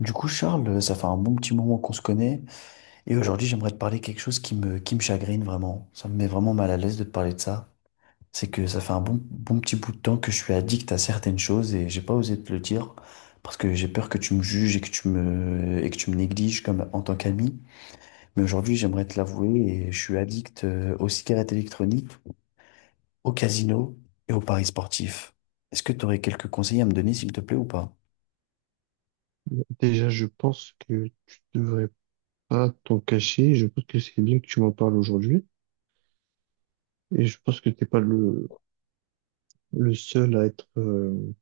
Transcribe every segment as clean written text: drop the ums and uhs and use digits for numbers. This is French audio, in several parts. Du coup, Charles, ça fait un bon petit moment qu'on se connaît et aujourd'hui, j'aimerais te parler quelque chose qui me chagrine vraiment. Ça me met vraiment mal à l'aise de te parler de ça. C'est que ça fait un bon, bon petit bout de temps que je suis addict à certaines choses et j'ai pas osé te le dire parce que j'ai peur que tu me juges et que tu me négliges comme en tant qu'ami. Mais aujourd'hui, j'aimerais te l'avouer et je suis addict aux cigarettes électroniques, au casino et aux paris sportifs. Est-ce que tu aurais quelques conseils à me donner, s'il te plaît, ou pas? Déjà, je pense que tu devrais pas t'en cacher. Je pense que c'est bien que tu m'en parles aujourd'hui. Et je pense que t'es pas le seul à être,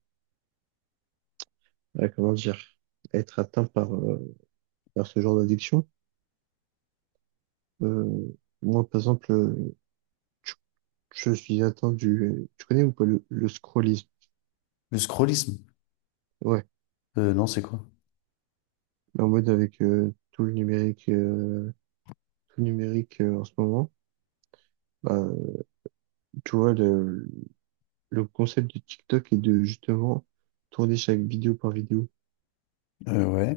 à, comment dire, à être atteint par, par ce genre d'addiction. Euh, Moi, par exemple, tu- je suis atteint du, tu connais ou pas le scrollisme? Le scrollisme? Ouais. Non, c'est quoi? En mode avec tout le numérique en ce moment. Bah, tu vois, le concept de TikTok est de justement tourner chaque vidéo par vidéo. Ouais.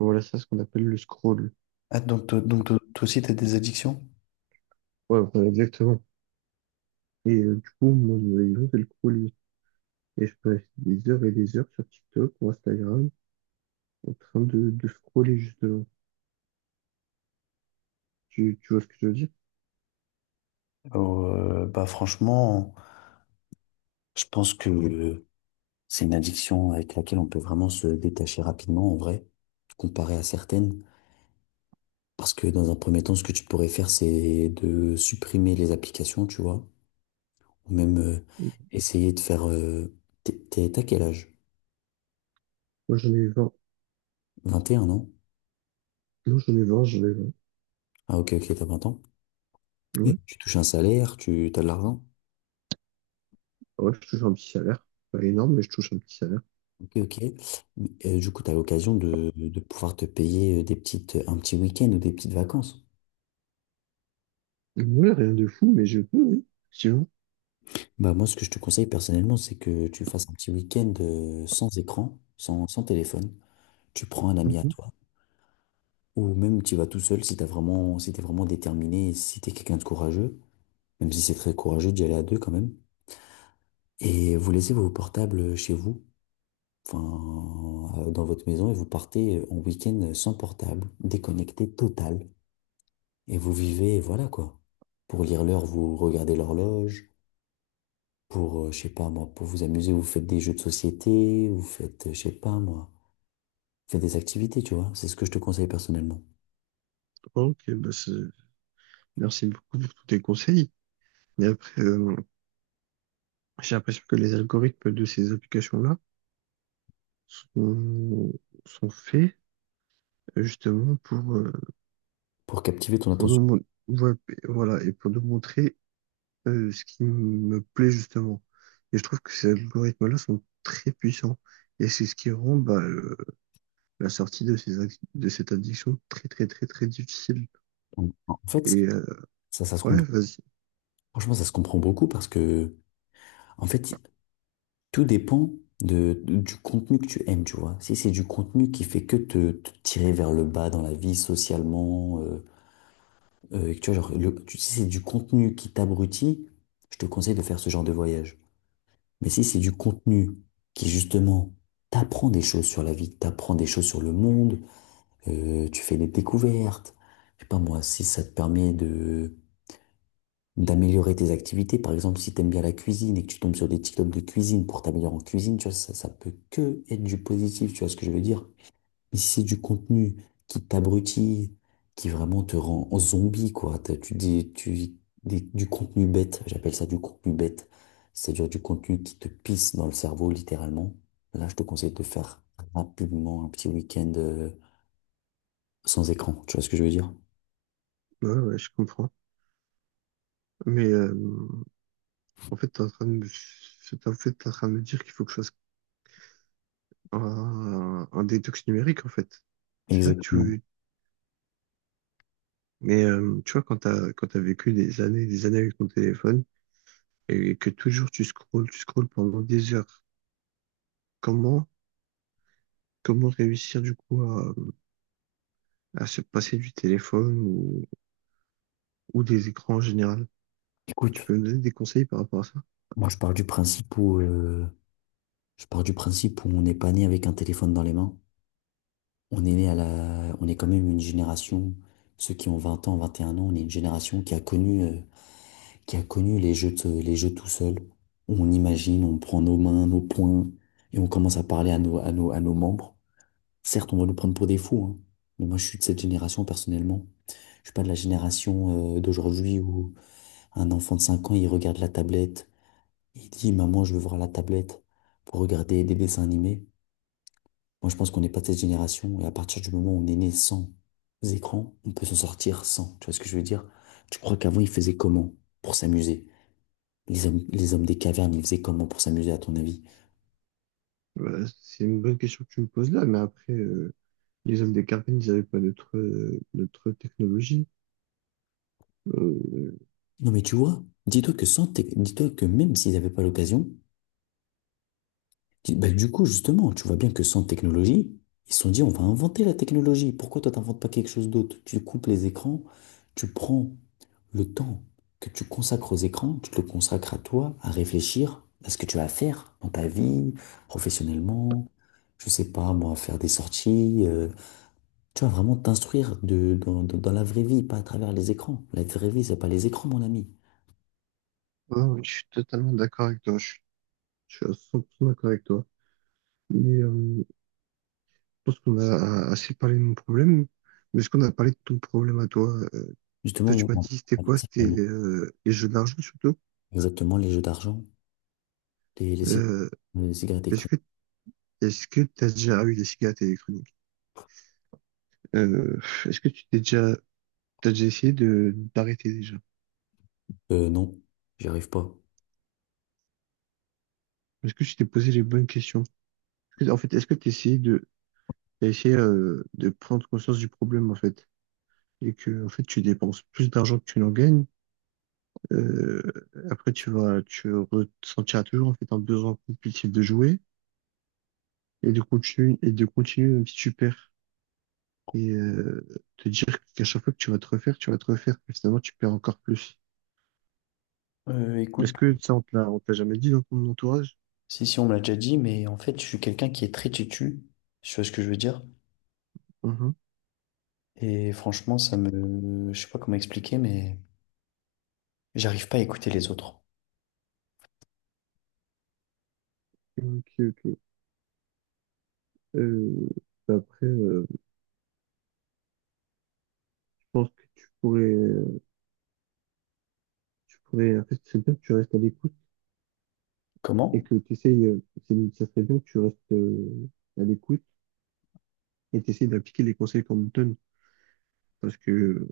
Voilà, c'est ce qu'on appelle le scroll. Ah, donc toi aussi, tu as des addictions? Ouais, voilà, exactement. Et du coup, moi, les gens, c'est le scroll. Et je passe des heures et des heures sur TikTok ou Instagram en train de scroller, justement. Tu vois ce que je veux dire? Bah, franchement, je pense que c'est une addiction avec laquelle on peut vraiment se détacher rapidement, en vrai, comparé à certaines. Parce que dans un premier temps, ce que tu pourrais faire, c'est de supprimer les applications, tu vois, ou même essayer de faire. T'as quel âge? Moi, j'en ai vingt. 21, non. Non, j'en ai vingt, j'en ai vingt. Ah, ok, ok, t'as 20 ans. Et Ouais. tu touches un salaire, tu as de l'argent. Ouais, je touche un petit salaire. Pas énorme, mais je touche un petit salaire. Ok, ok. Mais, du coup, tu as l'occasion de pouvoir te payer un petit week-end ou des petites vacances. Ouais, rien de fou, mais je peux, oui. Effectivement. Bah, moi, ce que je te conseille personnellement, c'est que tu fasses un petit week-end sans écran, sans téléphone. Tu prends un ami à Mhm. toi, ou même tu y vas tout seul si t'es vraiment déterminé, si t'es quelqu'un de courageux, même si c'est très courageux d'y aller à deux quand même. Et vous laissez vos portables chez vous, enfin, dans votre maison, et vous partez en week-end sans portable, déconnecté total. Et vous vivez, voilà quoi. Pour lire l'heure, vous regardez l'horloge. Je sais pas moi, pour vous amuser, vous faites des jeux de société, vous faites, je sais pas moi, vous faites des activités, tu vois. C'est ce que je te conseille personnellement. Ok, merci beaucoup pour tous tes conseils. Mais après, j'ai l'impression que les algorithmes de ces applications-là sont, sont faits justement pour, Pour captiver ton pour attention. nous, mon- ouais, voilà, et pour nous montrer ce qui me plaît justement. Et je trouve que ces algorithmes-là sont très puissants. Et c'est ce qui rend la sortie de, de cette addiction très très très très difficile. En fait, Et ça, ça, ça se ouais, comprend. vas-y, Franchement, ça se comprend beaucoup parce que, en fait, tout dépend du contenu que tu aimes, tu vois. Si c'est du contenu qui fait que te tirer vers le bas dans la vie, socialement, tu vois, genre, si c'est du contenu qui t'abrutit, je te conseille de faire ce genre de voyage. Mais si c'est du contenu qui justement t'apprend des choses sur la vie, t'apprend des choses sur le monde, tu fais des découvertes, je sais pas moi, si ça te permet de d'améliorer tes activités, par exemple si t'aimes bien la cuisine et que tu tombes sur des TikTok de cuisine pour t'améliorer en cuisine, tu vois, ça peut que être du positif, tu vois ce que je veux dire? Mais si c'est du contenu qui t'abrutit, qui vraiment te rend zombie, quoi. Tu dis, du contenu bête, j'appelle ça du contenu bête. C'est-à-dire du contenu qui te pisse dans le cerveau, littéralement. Là, je te conseille de faire rapidement un petit week-end sans écran. Tu vois ce que je veux dire? ouais, ouais, je comprends. Mais en fait, t'es en train de me, c'est- en fait, t'es en train de me dire qu'il faut que je fasse un détox numérique en fait. C'est ça que tu Exactement. veux. Mais tu vois, quand t'as vécu des années avec ton téléphone, et que toujours tu scrolles pendant des heures. Comment, Comment réussir du coup à se passer du téléphone ou des écrans en général? Tu Écoute, peux me donner des conseils par rapport à ça? moi, je pars du principe où on n'est pas né avec un téléphone dans les mains. On est né on est quand même une génération, ceux qui ont 20 ans, 21 ans, on est une génération qui a connu. Qui a connu les jeux tout seul, où on imagine, on prend nos mains, nos poings, et on commence à parler à nos membres. Certes, on va nous prendre pour des fous, hein, mais moi je suis de cette génération personnellement. Je suis pas de la génération d'aujourd'hui où un enfant de 5 ans, il regarde la tablette, il dit, Maman, je veux voir la tablette pour regarder des dessins animés. Moi, je pense qu'on n'est pas de cette génération, et à partir du moment où on est né sans écran, on peut s'en sortir sans. Tu vois ce que je veux dire? Tu crois qu'avant, ils faisaient comment pour s'amuser? Les hommes des cavernes, ils faisaient comment pour s'amuser, à ton avis? Voilà, c'est une bonne question que tu me poses là, mais après, les hommes des cavernes ils n'avaient pas notre, notre technologie. Euh, Non, mais tu vois, dis-toi que même s'ils n'avaient pas l'occasion, bah, du coup, justement, tu vois bien que sans technologie, ils se sont dit, on va inventer la technologie. Pourquoi toi, t'inventes pas quelque chose d'autre? Tu coupes les écrans, tu prends le temps que tu consacres aux écrans, tu te le consacres à toi, à réfléchir à ce que tu vas faire dans ta vie, professionnellement, je sais pas, moi, faire des sorties, tu vas vraiment t'instruire dans la vraie vie, pas à travers les écrans. La vraie vie, c'est pas les écrans, mon ami. ouais, ouais, je suis totalement d'accord avec toi, je suis à 100% d'accord avec toi. Mais, pense qu'on a assez parlé de mon problème, mais est-ce qu'on a parlé de ton problème à toi? Euh, Justement, Toi, tu oui, m'as dit, c'était on quoi? C'était les jeux d'argent surtout. exactement les jeux d'argent, les, les, cig- Euh, les cigarettes est-ce électroniques. que est-ce que t'as déjà eu des cigarettes électroniques? Euh, est-ce que tu t'es déjà t'as déjà essayé de d'arrêter déjà? Non, j'y arrive pas. Est-ce que tu t'es posé les bonnes questions? En fait, est-ce que tu essayé de t'as essayé de prendre conscience du problème en fait et que en fait tu dépenses plus d'argent que tu n'en gagnes? Euh, Après, tu ressentiras toujours en fait un besoin compulsif de jouer, et de continuer même si tu perds. Et te dire qu'à chaque fois que tu vas te refaire, tu vas te refaire, et finalement tu perds encore plus. Écoute, Est-ce que ça, on te l'a jamais dit dans ton entourage? si, si, on me l'a déjà dit, mais en fait, je suis quelqu'un qui est très têtu, tu vois ce que je veux dire? Mhm. Et franchement, ça me. Je sais pas comment expliquer, mais j'arrive pas à écouter les autres. Ok, ok. Euh, après, je pense que tu pourrais, en fait, c'est bien que tu restes à l'écoute et Comment? que tu essayes, ça serait bien que tu restes à l'écoute et tu essayes d'appliquer les conseils qu'on te donne. Parce que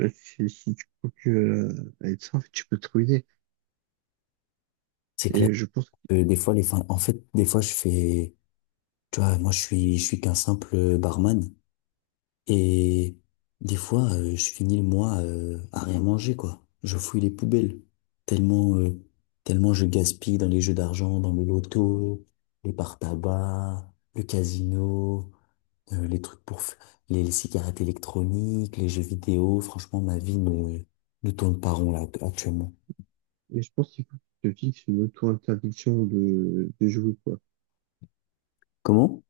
si tu continues à être ça, en fait, tu peux te ruiner. C'est clair Et je pense que des fois, en fait, des fois, je fais, tu vois, moi, je suis qu'un simple barman. Et des fois, je finis le mois à rien manger, quoi. Je fouille les poubelles. Tellement, euh, tellement je gaspille dans les jeux d'argent, dans le loto, les par-tabac, le casino, les trucs pour f- les cigarettes électroniques, les jeux vidéo. Franchement, ma vie ne tourne pas rond là actuellement. Et je pense qu'il faut que tu te fixes une auto-interdiction de jouer, quoi. Comment?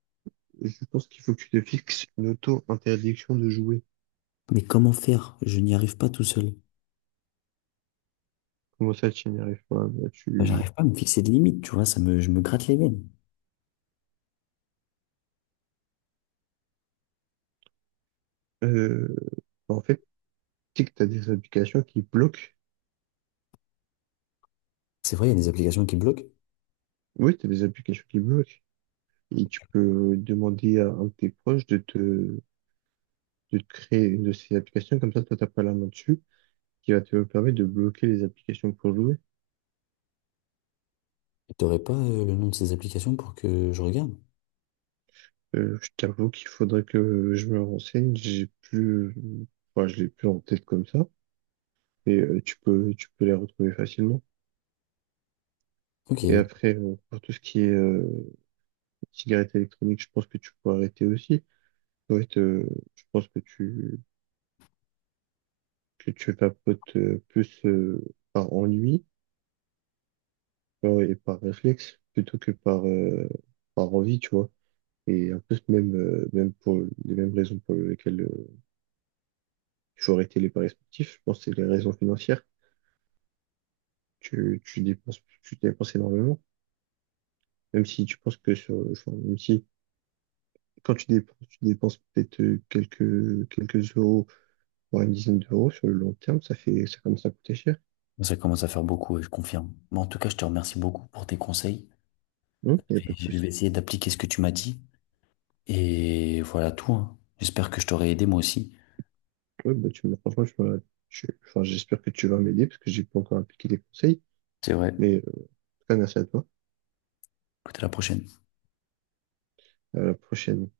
Je pense qu'il faut que tu te fixes une auto-interdiction de jouer. Mais comment faire? Je n'y arrive pas tout seul. Comment ça, tu n'y arrives pas? Enfin, j'arrive pas à me fixer de limites, tu vois, je me gratte les veines. euh, en fait, tu sais que t'as des applications qui bloquent. C'est vrai, il y a des applications qui bloquent. Oui, t'as des applications qui bloquent. Et tu peux demander à un de tes proches de te créer une de ces applications. Comme ça, toi, t'as pas la main dessus, qui va te permettre de bloquer les applications pour jouer. Et t'aurais pas le nom de ces applications pour que je regarde? Je t'avoue qu'il faudrait que je me renseigne. Je l'ai plus en tête comme ça, et tu peux les retrouver facilement. Ok, Et ok. après, pour tout ce qui est cigarette électronique, je pense que tu peux arrêter aussi. En fait, je pense que tu vapotes plus par ennui et par réflexe plutôt que par, par envie, tu vois. Et en plus, même, même pour les mêmes raisons pour lesquelles tu aurais été les paris sportifs, je pense que c'est les raisons financières. Tu dépenses, tu dépenses énormément, même si tu penses que sur, enfin, même si quand tu dépenses peut-être quelques euros, voire une dizaine d'euros sur le long terme, ça fait, ça commence à coûter cher. Ça commence à faire beaucoup, et je confirme. Mais en tout cas, je te remercie beaucoup pour tes conseils. Il n'y a pas de Et je vais souci. essayer d'appliquer ce que tu m'as dit. Et voilà tout, hein. J'espère que je t'aurai aidé moi aussi. Ouais, franchement, tu m'as- tu- enfin, j'espère que tu vas m'aider parce que j'ai pas encore appliqué les conseils. C'est vrai. Mais en tout cas, merci à toi. Écoute, à la prochaine. À la prochaine.